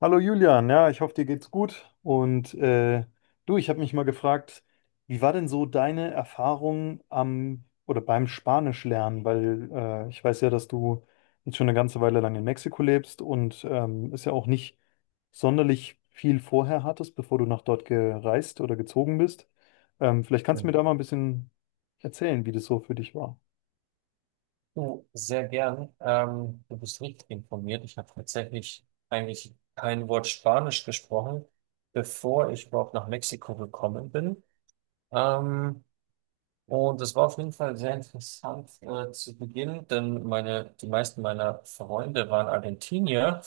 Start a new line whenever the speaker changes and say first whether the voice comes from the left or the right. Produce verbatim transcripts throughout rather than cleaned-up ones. left: Hallo Julian, ja, ich hoffe, dir geht's gut. Und äh, du, ich habe mich mal gefragt, wie war denn so deine Erfahrung am oder beim Spanischlernen? Weil äh, ich weiß ja, dass du jetzt schon eine ganze Weile lang in Mexiko lebst und ähm, es ja auch nicht sonderlich viel vorher hattest, bevor du nach dort gereist oder gezogen bist. Ähm, vielleicht
right: Ja.
left: kannst du mir da mal ein bisschen erzählen, wie das so für dich war.
right: Du, sehr gern. Ähm, du bist richtig informiert. Ich habe tatsächlich eigentlich kein Wort Spanisch gesprochen, bevor ich überhaupt nach Mexiko gekommen bin. Ähm, Und es war auf jeden Fall sehr interessant äh, zu Beginn, denn meine, die meisten meiner Freunde waren Argentinier,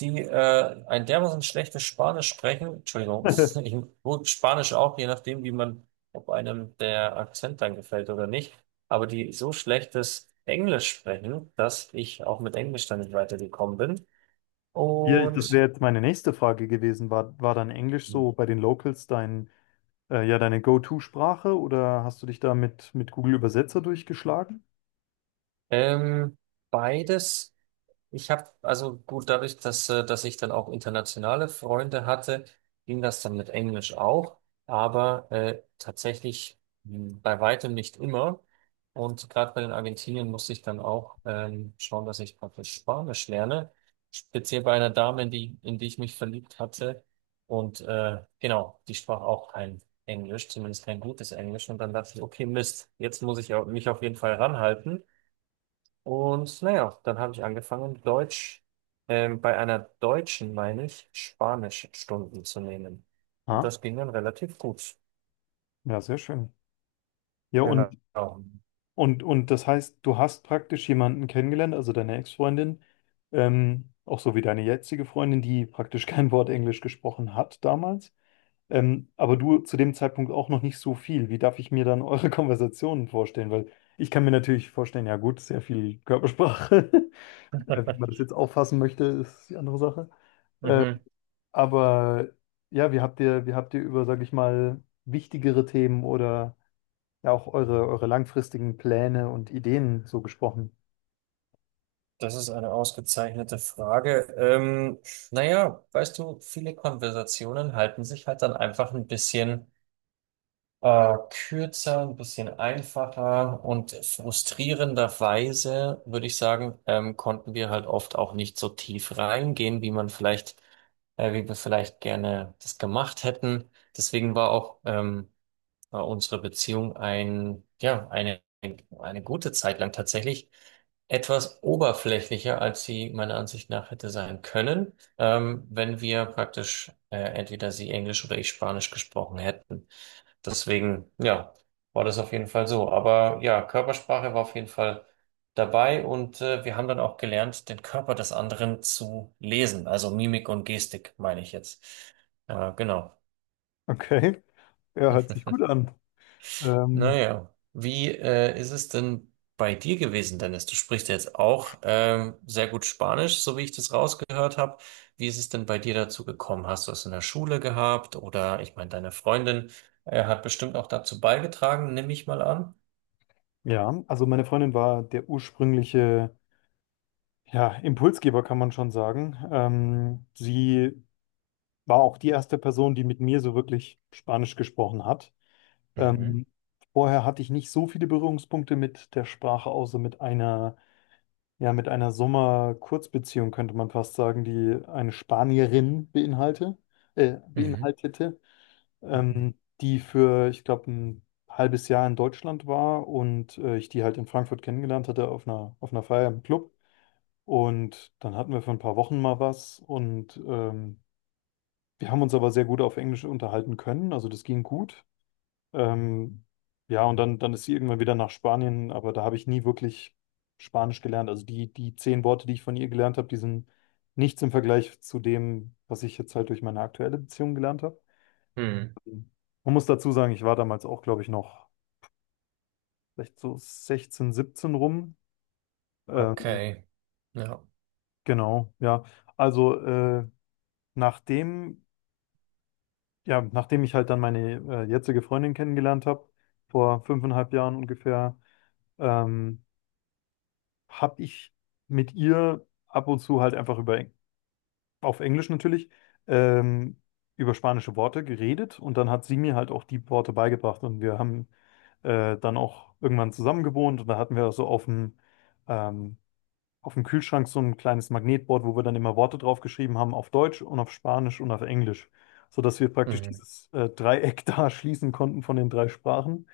right: die äh, ein dermaßen schlechtes Spanisch sprechen. Entschuldigung, ich, gut, Spanisch auch, je nachdem, wie man, ob einem der Akzent dann gefällt oder nicht, aber die so schlechtes Englisch sprechen, dass ich auch mit Englisch dann nicht weitergekommen bin.
left: Ja, ich- das
right: Und
left: wäre jetzt meine nächste Frage gewesen. War, war dann Englisch so bei den Locals dein Äh, ja, deine Go-To-Sprache oder hast du dich da mit, mit Google Übersetzer durchgeschlagen?
right: ähm, Beides. Ich habe, also gut, dadurch, dass, äh, dass ich dann auch internationale Freunde hatte, ging das dann mit Englisch auch, aber äh, tatsächlich mh, bei weitem nicht immer. Und gerade bei den Argentiniern musste ich dann auch ähm, schauen, dass ich praktisch Spanisch lerne, speziell bei einer Dame, in die, in die ich mich verliebt hatte. Und äh, genau, die sprach auch kein Englisch, zumindest kein gutes Englisch. Und dann dachte ich, okay, Mist, jetzt muss ich au- mich auf jeden Fall ranhalten. Und naja, dann habe ich angefangen, Deutsch, ähm, bei einer Deutschen, meine ich, Spanischstunden zu nehmen. Und
left: Ah,
right: das ging dann relativ gut.
left: ja, sehr schön. Ja,
right: Genau.
left: und, und, und das heißt, du hast praktisch jemanden kennengelernt, also deine Ex-Freundin, ähm, auch so wie deine jetzige Freundin, die praktisch kein Wort Englisch gesprochen hat damals. Ähm, aber du zu dem Zeitpunkt auch noch nicht so viel. Wie darf ich mir dann eure Konversationen vorstellen? Weil ich kann mir natürlich vorstellen, ja gut, sehr viel Körpersprache. Wie man das jetzt auffassen möchte, ist die andere Sache.
right: Mhm.
left: Aber ja, wie habt ihr, wie habt ihr über, sag ich mal, wichtigere Themen oder ja auch eure, eure langfristigen Pläne und Ideen so gesprochen?
right: Das ist eine ausgezeichnete Frage. Ähm, naja, weißt du, viele Konversationen halten sich halt dann einfach ein bisschen. Äh, kürzer, ein bisschen einfacher und frustrierenderweise, würde ich sagen, ähm, konnten wir halt oft auch nicht so tief reingehen, wie man vielleicht, äh, wie wir vielleicht gerne das gemacht hätten. Deswegen war auch ähm, war unsere Beziehung ein, ja, eine, eine gute Zeit lang tatsächlich etwas oberflächlicher, als sie meiner Ansicht nach hätte sein können, ähm, wenn wir praktisch äh, entweder sie Englisch oder ich Spanisch gesprochen hätten. Deswegen, ja, war das auf jeden Fall so. Aber ja, Körpersprache war auf jeden Fall dabei und äh, wir haben dann auch gelernt, den Körper des anderen zu lesen, also Mimik und Gestik, meine ich jetzt. Äh, genau.
left: Okay, ja, hört sich gut an. Ähm,
right: Naja, wie äh, ist es denn bei dir gewesen, Dennis? Du sprichst ja jetzt auch ähm, sehr gut Spanisch, so wie ich das rausgehört habe. Wie ist es denn bei dir dazu gekommen? Hast du es in der Schule gehabt? Oder ich meine, deine Freundin äh, hat bestimmt auch dazu beigetragen, nehme ich mal an.
left: ja, also meine Freundin war der ursprüngliche, ja, Impulsgeber, kann man schon sagen. Ähm, sie war auch die erste Person, die mit mir so wirklich Spanisch gesprochen hat.
right: Mhm.
left: Ähm, vorher hatte ich nicht so viele Berührungspunkte mit der Sprache, außer mit einer. Ja, mit einer Sommer-Kurzbeziehung könnte man fast sagen, die eine Spanierin beinhalte, äh,
right: Mhm.
left: beinhaltete,
right: Mhm.
left: ähm, die für, ich glaube, ein halbes Jahr in Deutschland war und äh, ich die halt in Frankfurt kennengelernt hatte auf einer, auf einer Feier im Club. Und dann hatten wir für ein paar Wochen mal was und ähm, wir haben uns aber sehr gut auf Englisch unterhalten können, also das ging gut. Ähm, ja, und dann, dann ist sie irgendwann wieder nach Spanien, aber da habe ich nie wirklich Spanisch gelernt. Also die, die zehn Worte, die ich von ihr gelernt habe, die sind nichts im Vergleich zu dem, was ich jetzt halt durch meine aktuelle Beziehung gelernt habe.
right: Mhm.
left: Man muss dazu sagen, ich war damals auch, glaube ich, noch vielleicht so sechzehn, siebzehn rum. Ähm,
right: Okay. Ja.
left: genau, ja. Also äh, nachdem, ja, nachdem ich halt dann meine äh, jetzige Freundin kennengelernt habe, vor fünfeinhalb Jahren ungefähr, ähm, habe ich mit ihr ab und zu halt einfach über, auf Englisch natürlich, ähm, über spanische Worte geredet und dann hat sie mir halt auch die Worte beigebracht und wir haben äh, dann auch irgendwann zusammen gewohnt und da hatten wir so auf dem, ähm, auf dem Kühlschrank so ein kleines Magnetboard, wo wir dann immer Worte draufgeschrieben haben auf Deutsch und auf Spanisch und auf Englisch, sodass wir praktisch
right: Mhm.
left: dieses äh, Dreieck da schließen konnten von den drei Sprachen.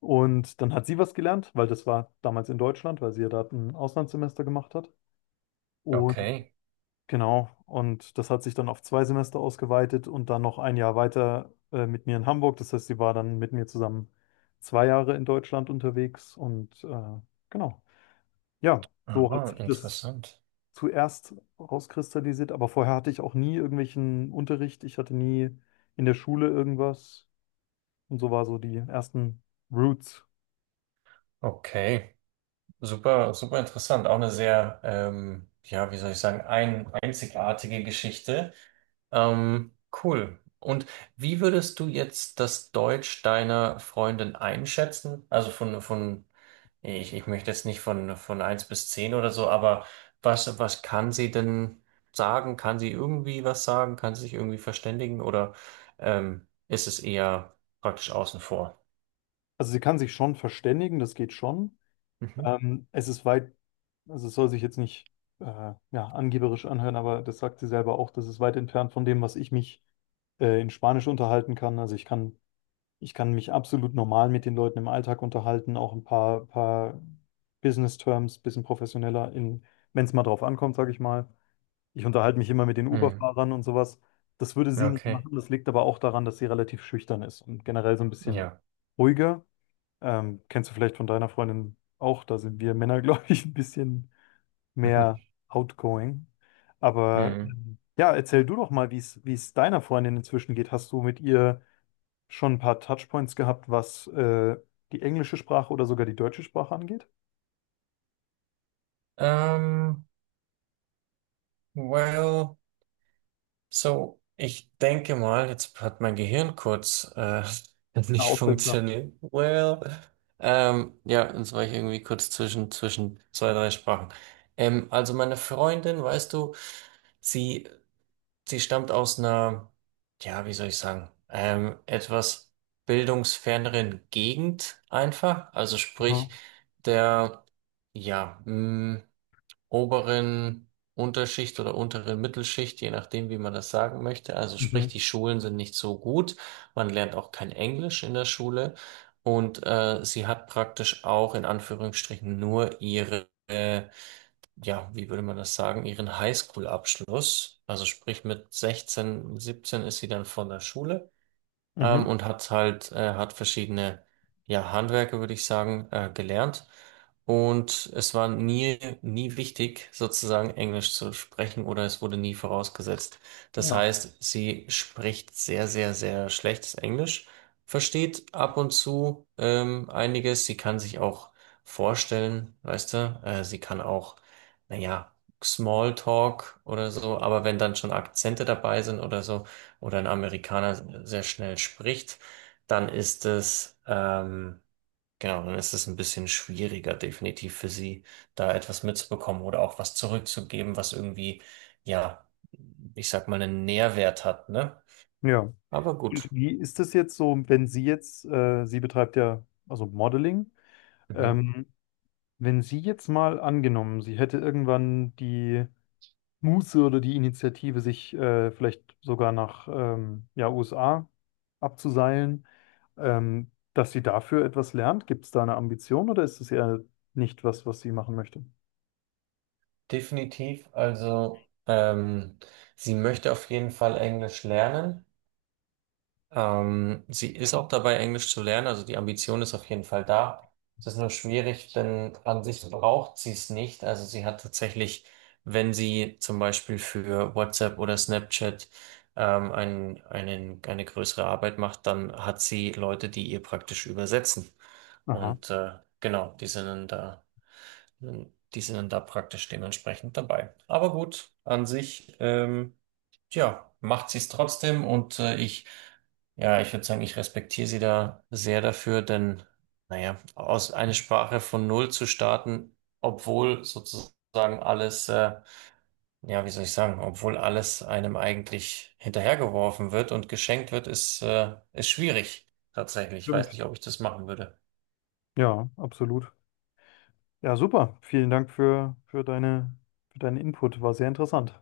left: Und dann hat sie was gelernt, weil das war damals in Deutschland, weil sie ja da ein Auslandssemester gemacht hat. Und
right: Okay.
left: genau, und das hat sich dann auf zwei Semester ausgeweitet und dann noch ein Jahr weiter äh, mit mir in Hamburg. Das heißt, sie war dann mit mir zusammen zwei Jahre in Deutschland unterwegs und äh, genau. Ja, so
right: Aha,
left: hat sich das
right: interessant.
left: zuerst rauskristallisiert, aber vorher hatte ich auch nie irgendwelchen Unterricht. Ich hatte nie in der Schule irgendwas und so war so die ersten Roots.
right: Okay. Super, super interessant. Auch eine sehr, ähm, ja, wie soll ich sagen, ein, einzigartige Geschichte. Ähm, cool. Und wie würdest du jetzt das Deutsch deiner Freundin einschätzen? Also von, von, ich, ich möchte jetzt nicht von, von eins bis zehn oder so, aber was, was kann sie denn sagen? Kann sie irgendwie was sagen? Kann sie sich irgendwie verständigen? Oder ähm, ist es eher praktisch außen vor?
left: Also sie kann sich schon verständigen, das geht schon.
right: Mhm.
left: Ähm, es ist weit, also es soll sich jetzt nicht äh, ja, angeberisch anhören, aber das sagt sie selber auch, das ist weit entfernt von dem, was ich mich äh, in Spanisch unterhalten kann. Also ich kann, ich kann mich absolut normal mit den Leuten im Alltag unterhalten, auch ein paar, paar Business-Terms, bisschen professioneller, in, wenn es mal drauf ankommt, sage ich mal. Ich unterhalte mich immer mit den
right: Hm.
left: Uber-Fahrern und sowas. Das würde sie nicht
right: Okay.
left: machen, das liegt aber auch daran, dass sie relativ schüchtern ist und generell so ein bisschen
right: Ja.
left: ruhiger. Ähm, kennst du vielleicht von deiner Freundin auch? Da sind wir Männer, glaube ich, ein bisschen mehr outgoing. Aber
right: Mhm.
left: ähm, ja, erzähl du doch mal, wie es wie es deiner Freundin inzwischen geht. Hast du mit ihr schon ein paar Touchpoints gehabt, was äh, die englische Sprache oder sogar die deutsche Sprache angeht?
right: Ähm, well, so, ich denke mal, jetzt hat mein Gehirn kurz äh,
left: Na,
right: nicht
left: Aussetzer.
right: funktioniert. Well, ähm, ja, jetzt war ich irgendwie kurz zwischen, zwischen zwei, drei Sprachen. Ähm, also meine Freundin, weißt du, sie, sie stammt aus einer, ja, wie soll ich sagen, ähm, etwas bildungsferneren Gegend einfach. Also
left: Aha.
right: sprich, der, ja, mh, oberen Unterschicht oder unteren Mittelschicht, je nachdem, wie man das sagen möchte. Also sprich,
left: Mhm.
right: die Schulen sind nicht so gut. Man lernt auch kein Englisch in der Schule. Und äh, sie hat praktisch auch in Anführungsstrichen nur ihre, äh, ja, wie würde man das sagen, ihren Highschool-Abschluss. Also sprich, mit sechzehn, siebzehn ist sie dann von der Schule ähm,
left: Mhm.
right: und hat halt, äh, hat verschiedene, ja, Handwerke, würde ich sagen, äh, gelernt. Und es war nie, nie wichtig, sozusagen Englisch zu sprechen oder es wurde nie vorausgesetzt. Das
left: Ja.
right: heißt, sie spricht sehr, sehr, sehr schlechtes Englisch, versteht ab und zu, ähm, einiges. Sie kann sich auch vorstellen, weißt du, äh, sie kann auch, naja, Smalltalk oder so, aber wenn dann schon Akzente dabei sind oder so, oder ein Amerikaner sehr schnell spricht, dann ist es, ähm, genau, dann ist es ein bisschen schwieriger, definitiv für sie, da etwas mitzubekommen oder auch was zurückzugeben, was irgendwie, ja, ich sag mal, einen Nährwert hat, ne?
left: Ja.
right: Aber
left: Und
right: gut.
left: wie ist es jetzt so, wenn sie jetzt, äh, sie betreibt ja also Modeling,
right: Mhm.
left: ähm, wenn sie jetzt mal angenommen, sie hätte irgendwann die Muße oder die Initiative, sich äh, vielleicht sogar nach ähm, ja, U S A abzuseilen, ähm, dass sie dafür etwas lernt? Gibt es da eine Ambition oder ist es eher nicht was, was sie machen möchte?
right: Definitiv, also ähm, sie möchte auf jeden Fall Englisch lernen. Ähm, sie ist auch dabei, Englisch zu lernen, also die Ambition ist auf jeden Fall da. Es ist nur schwierig, denn an sich braucht sie es nicht. Also sie hat tatsächlich, wenn sie zum Beispiel für WhatsApp oder Snapchat ähm, einen, einen, eine größere Arbeit macht, dann hat sie Leute, die ihr praktisch übersetzen.
left: Aha,
right: Und äh, genau, die sind dann da. Hm, die sind dann da praktisch dementsprechend dabei. Aber gut, an sich, ähm, ja, macht sie es trotzdem und äh, ich, ja, ich würde sagen, ich respektiere sie da sehr dafür, denn, naja, aus einer Sprache von Null zu starten, obwohl sozusagen alles, äh, ja, wie soll ich sagen, obwohl alles einem eigentlich hinterhergeworfen wird und geschenkt wird, ist, äh, ist schwierig, tatsächlich. Ich weiß
left: stimmt.
right: nicht, ob ich das machen würde.
left: Ja, absolut. Ja, super. Vielen Dank für, für deine, für deinen Input. War sehr interessant.